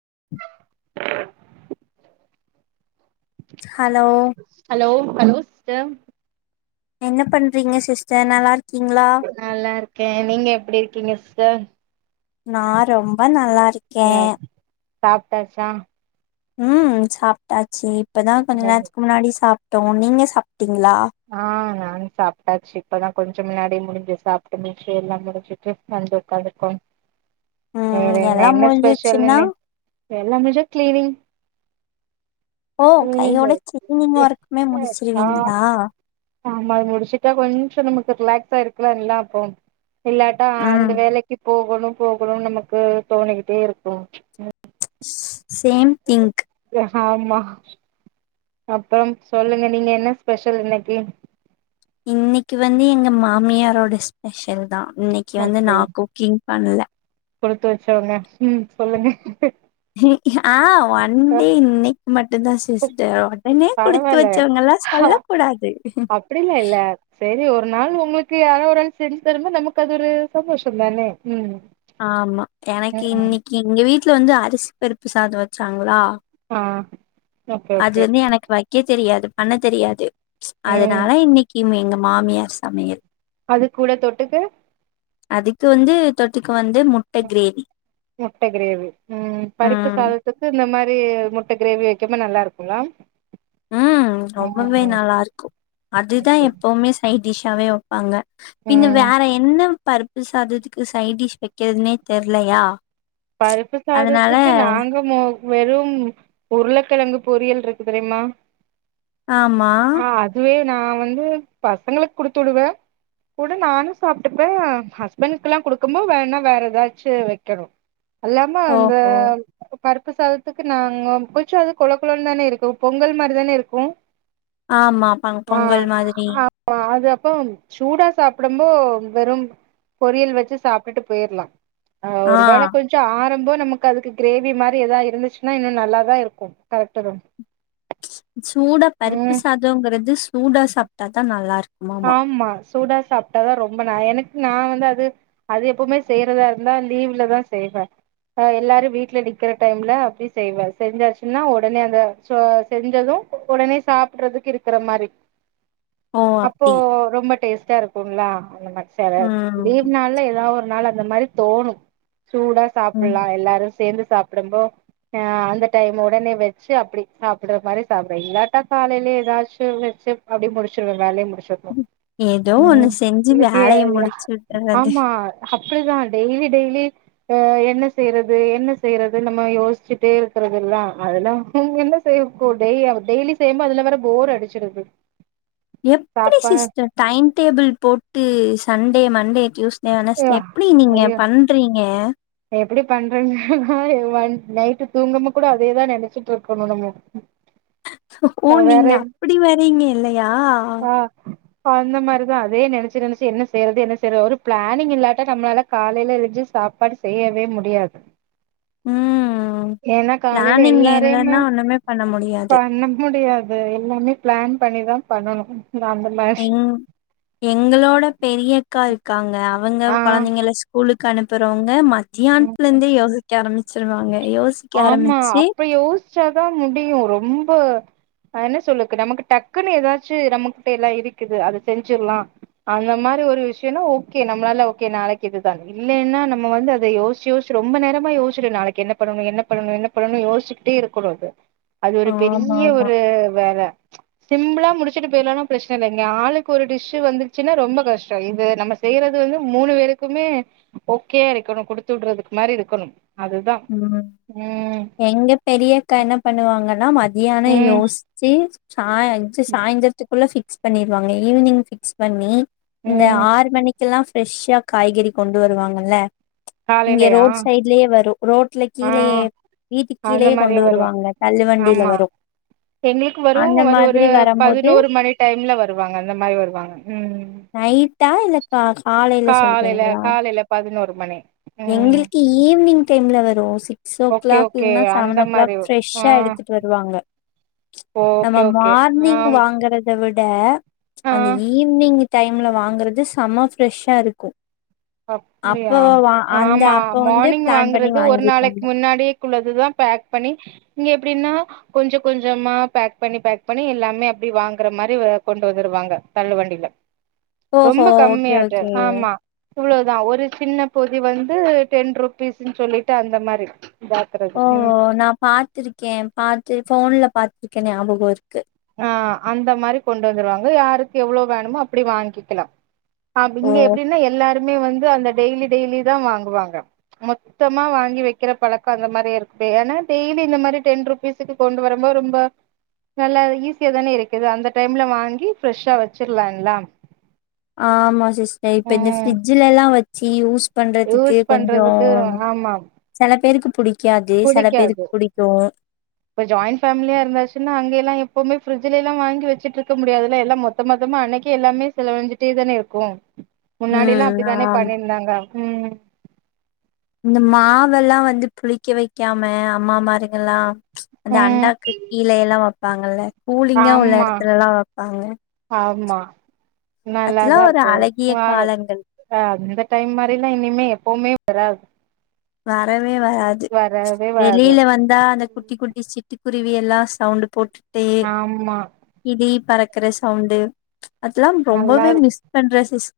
[inaudible] Hello hello hello sister என்ன பண்றீங்க sister நல்லா இருக் நல்லா இருக்கேன் நீங்க எப்டி இருக் கீங்க சிஸ்டர் நா ரொம்ப நல்லாரு க்கேன் சாப்டாச்சா உம் சாப்டாச்சி இப்பதான் கொஞ்ச நேரத்துக்கு முன்னாடி சாப் டோம் நீங்க சாப் ஆ நானு சாப்பிட்டாச்சு இப்பதான் கொஞ்சம் முன்னாடிே முடிஞ்சு சாப்ட்டு முடுச்சு எல்லாம் முடிஞ்சுட்டு வந்து உடக்காந்ருக்கோம் வேற ம் என்ன எல்லா என்ன முடிஞ்சிருச்சுன்னா ஸ்பெஷல்னு எல்லாம் முஞ்சா கிளீனிங் ஓ கிளீனிங் கையோட கீளினிங் ஒர்க்குமே ஆ முடிச்சிருவீங்களா ஆமா அது முடிச்சுட்டா கொஞ்சோ நமக்கு ரிலாக்ஸா இருக்கலாம்ல்லாம் அப்போம் இல்லாட்டா அந்த ம் வேலைக்கு போ போகணும் போகணும் நமக்கு தோணிகிட்டே இருக்கும் சேம் திங்க் ஆமா அப்புறம் சொல்லுங்க நீங்க என்ன ஸ்பெஷல் இன்னைக்கு இன்னைக்கு வந்து எங்க மாமியாரோட ஸ்பெஷல் தான் இன்னைக்கு வந்து நா குக்கிங் பண்ணல கொடுத்து வச்சவங்க ம் சொல்லுங்க ஆஹ் வந்து இன்னைக்கு மட்டும்தான் சிஸ்டர் உடனே குடுத்து பரவால்ல வச்சவங்கல்லாம் சொல்ல கூடாது அப்டிலா இல்ல செரி ஒரு நாள் உங்களுக்கு யாரோ ஒரு ஆள் செஞ்சு தரும்போது நமக்கு அது ஒரு சந்தோஷம் தான உம் ஆமா எனக்கு இன்னைக்கு இங்க வீட்டு வீட்ல வந்து அரிசி பருப்பு சாதம் வச்சாங்களா ஆ ஓகே அது ஓகே வந்து எனக்கு வைக் வைக்க தெரியாது பண்ண தெரியாது ம் அதனால இன்னைக்கு இவுங்க எங்க மாமியார் சமையல் அது கூட தொட்டுக்க அதுக்கு வந்து தொட்டுக் முட்ட கிரேவி உம் பருப்பு ம் சாதத்துக்கு இந்த மாரி வி முட்ட கிரேவி வைக்கம்ப நல்லா இருக்கும்ங்களா ஹ ரொம்பவே நல்லா இருக்கும் அதுதான் ஓகே எப்பவுமே சை டிஷ்ஷாவே வப்பாங்க பின்ன ம் வேற என்ன பருப்பு சாதத்துக்கு சைட் டிஷ் வைக்கிறதுனே தெர்லையா பருப்பு அதனால சாதத்துக்கு நாங்க மோஸ் வெறும் உருளைக்கிழங்கு பொறியல் இருக்கு தெரியுமா ஆமா நான் வந்து பசங்களுக்கு குடுத்துடுவேன் கூட நானும் சாப்ட்டுப்பேன் ஹஸ்பண்டக்குலாம் குடுக்கும்ப வேனா வேற ஏதாச்சும் வைக்கணும் அல்லாம அந்த ஓஹோ பருப்பு சாதத்துக்கு நாங்க கொஞ்சோ அது கொல கொலன்னு தான இருக்கும் பொங்கல் மாரிதான இருக்கும் ஆமா பொங்கல் மாதிரி பம் சூடா சாப்டம்போ வெறும் பொரியல் வச்சு சாப்ட்டுட்டு போயிர்லா ஆ கொஞ்சொ ஆறம்போ நமக்கு அதுக்கு கிரேவி மாரி எதா இருந்துச்சுன்னா இன்னு நல்லாதா இருக்கு கரெக்ட்டுதா சூடா பருப்பு சாதங்கிறது சூடா சாப்டா தா நல்லாருக் ஆமா சூடா சாப்டாதா ரொம்ப ந எனக் கு நா வந்து அது அது எப்பவுமே செய்யறதா இருந்தா லீவ்லதா செய்வே அ எல்லாரு வீட்ல நிக்கிற டைம்ல அப்டி செய்வே செஞ்சாச்சுன்னா ஒடனே அந்த சொ செஞ்சது ஒடனே சாப்ட்றதுக்கு இருக்குற மாரி ஓ அப்போ அப்டி ரொம்ப டேஸ்ட்டா இருக்குங்ளா அந்த ம் [unintelligible] லீவ் நாள்ல எதா ஒரு நாள் அ ந்த மாரி தோணு சூடா ம் சாப்புல்லா எல்லாரு சேந்து சாப்புடும்போ ஆ அந்த டைம் ஒடனே வச்சு அப்டி சாப்புட்ற மாரி சாப்புறே இல்லாட்டா காலைல எதாச்சு வச்சு அப்டி முடிச்சிருவே வேலைய மு டிச்சுர்னு ஏதோ ஒண்ணு செஞ்சு வேலைய முடிச்சு [unintelligible] விட்டுறது ஆமா அப்புடிதா டெய்லி டெய்லி அ என்ன செய்றது என்ன செய்றது நம்ம யோசிச்சுட்டே இருக்குறதுல்லா அதெல்லா என்ன செய்யப்பொ டெய் அவ டெய்லி செய்யம்போ அதுலா வேற போர் அடிச்சுறுது எப்பிடி சிஸ்டர் டைம் டேபிள் போட்டு Sunday Monday Tuesday Wednesday எப்டி நீங்க பண்றீங்க எப்புடி பண்றங்கனா [unintelligible] நைட்டு தூங்காம கூட அதேதா நெனைச்சிட்ருக்கணு நம்மொ ஓ நீங்க அப்புடி வரீங்க இல்லையா ஆ அந்த மாரி தா அதே நெனச்சு நெனச்சு என்ன செய்றது என்ன செய்றது ஒரு பிளானிங் இல்லாட்ட நம்மளால காலைல எழுஞ்சு சாப்பாடு செய்யவே முடியாது ம் ஏன்னா காலைல பிளானிங் எல்லாரையுமே இல்லன்னா ஒண்ணுமே பண்ண முடியாது பண்ண முடியாது எல்லாமே பிளான் பண்ணிதா பண்ணணு எங் எங்களோட பெரியக்கா இருக்காங்க அ வங்க ஆ கொழந்தைங்கல ஸ்கூலு க்கு அனுப்புறவுங்க ம த்தியான்த்லெந்தே யோசி க்க ஆரம்பிச்சிருவாங்க ஆமா அப்ப யோசுச்சாதா முடியு ரொம்ப அ என்ன சொல்லுக்கு நமக்கு டக்குன்னு எதாச்சு நம்மகிட்ட எல்லா இருக்குது அத செஞ்சிர்லா அந்த மாரி ஒரு விஷ்யன்னா ஓகே நம்மளால ஓகே நாளைக்கு இதுதானு இல்லைன்னா நம்ம வந்து அத யோசிச்சு யோசிச்சு ரொம்ப நேரமா யோச்சுட்டு நாளைக்கு என்ன பண்ணணு என்ன பண்ணணு என்ன பண்ணணு யோசிச்சிக்கிட்டே இருக்கணு அத அது ஒரு பெரிய ஆமாமா. ஒரு வேல சிம்பிளா முடிச்சுட்டு போயிர்லான பிரச்சனல்ல இங்க ஆளுக்கு ஒரு டிஷ்ஷு வந்துருச்சுன்னா ரொம்ப கஷ்டொ இது நம்ம செய்றது வந்து மூணு பேருக்குமே ஓகேயா இருக்கணு குடுத்து விடுறதுக்கு மாரி இருக்கணும் அதுதா ம். ம் எங்க பெரியக்கா என்ன பண்ணுவாங்கன்னா மதி யானம் ம் யோசிச்சு சா சாய்ந்தரத்துக்குள்ள ஃபிக்ஸ் பண்ணிருவாங்க ஈவினிங் ஃபிக்ஸ் பண்ணி இந்த ம் ஆறு மணிக் எல்லாம் ஃப்ரெஷ்ஷா காய்கறி கொண்டு வருவாங்கல்ல இங்க ரோட் சைடுலயே வரும் ரோட்ல அ கீழயே வீட்டுக்கு அந்த கீழயே மாரி கொண்டு வரும் வருவாங்க. தள்ளு வண்டியில ஆமா வரும். எங்களுக்கு வரும் அந்த ஒரு ஒரு மாதிரி வரம்போது பதினோரு மணி டைம்ல வருவாங்க அந்த மாரி வருவாங்க ம் அ காலைல சொல்றீங்ளா காலைல பதினோரு மணி ம் எங்களுக்கு ஈவ்னிங் லவரு சி க்ஸ் ஓ ஓகே கிளாக் ஓகே இல்னா அந்த செவன் ஓ கிளாக் மாரி ஆ ஃப்ரெஷ்ஷா எடுத்துட்டு வருவாங்க நம்ம ஓகே ஓகே ஆ மார்னிங் வாங்குறத‌ வி ட ஆ அந்த ஈவ்னிங்கு டைம்ல வாங்கறது செம ஃப்ரெஷ்ஷா இருக்கு அப்ப அப்புடியா வா அந்த ஆமா அப்ப வந்து மார்னிங் பிளான் பண்ணி வாங்குறது ஒரு நாளைக்கு வாங்கிப்பாங்க முன்னாடியேகுள்ளது தா பேக் பண்ணி இங்க எப் ப்டின்னா கொஞ்சொ கொஞ்சமா பேக் பண்ணி பேக் பண்ணி எல்லாமே அப்டி வாங்குற மாரி வ கொண்டு வந்துருவாங்க தள்ளு வண்டில ஓஹோ ரொம்ப ஓகே கம்மியாட்டு ஓகேங்க ஆமா இவ்ளோதா ஒரு சின்ன பொதி வந்து டென் ருபீஸுன் சொல்லிட்டு அந்த மாரி இதாக்குறது ஓ ம் நா பாத்திருக்கே பாத்து ஃபோன்ல பாத் துக்கெ ஞாபகொ இருக்கு ஆ அந்த மாரி கொண்டு வந்துருவாங்க யாருக்கு எவ்ளொ வேணுமோ அப்பிடி வாங்கிக்கலா ஆப் ஓ இங்க எப்பிடின்னா எல்லாருமே வந்து அந்த டெய்லி டெய்லி தா வாங்குவாங்க மொத்தமா வாங்கி வக்கிற பழக்கொ அந்த மாரி இருக்குப்ப ஏன்னா டெய்லி இந்த மாரி டென் ருப்பீஸுக்கு கொண்டு வரும்போது ரொம்ப நல்லாவெ ஈஸியா தானே இருக்குது அந்த டைம்ல வாங்கி ஃப்ரெஷ்ஷா வச்சுர்லா எல்லாம் ஆமா சிஸ்டர் இப்ப இந்த ஃபிரிட்ஜுலல்லா வச் சி யூஸ் பண்றதுக்கு யூஸ் கொஞ்சொ பண்றதுக்கு ஆமா செல பேருக்கு புடி புடிக்காது இப்ப ஜாயிண்ட் ஃபேமிலியா இருந்தாச்சுன்னா அங்கைல்லா எப்பவ்மே ஃப்ரிட்ஜுலைலா வாங்கி வச்சுட்ருக்க முடியாதுல்ல எல்லா மொத்த மொத்தமா அன்னைக்கே எல்லாமே செலவழுஞ்சிட்டே தானே இருக்கு முன்னாடில்லா ம் அப்டித்தானே ஆமா பண்ணியிருந்தாங்க இந்த மாவெல்லா வந்து புளிக்க வைக்காம அம்மாமாருங்கல்லா அந்த ம் அண்டாக்கு கீழ எல்லா வப்பாங்கல்ல கூலிங்கா உள்ள ஆமா எடத்துல எல்லா வைப்பாங்க. ஆ. நல்லாதா இருக்கு காலங்கள் அந்த டைம் மாரிலா இனிமே எப்பவுமே. [unintelligible] வேற. வே வராது ம்ச். வரவே வராது வெளியில வந்தா அந்த குட்டி குட்டி சிட்டு. குருவி எல்லா சவுண்ட் போட்டு. ஆமா. பறக்குற சவுண்டு. ம்ச் அதெல்லா நல்லா ரொம்பவே இரு மிஸ் பண்ற சிஸ்.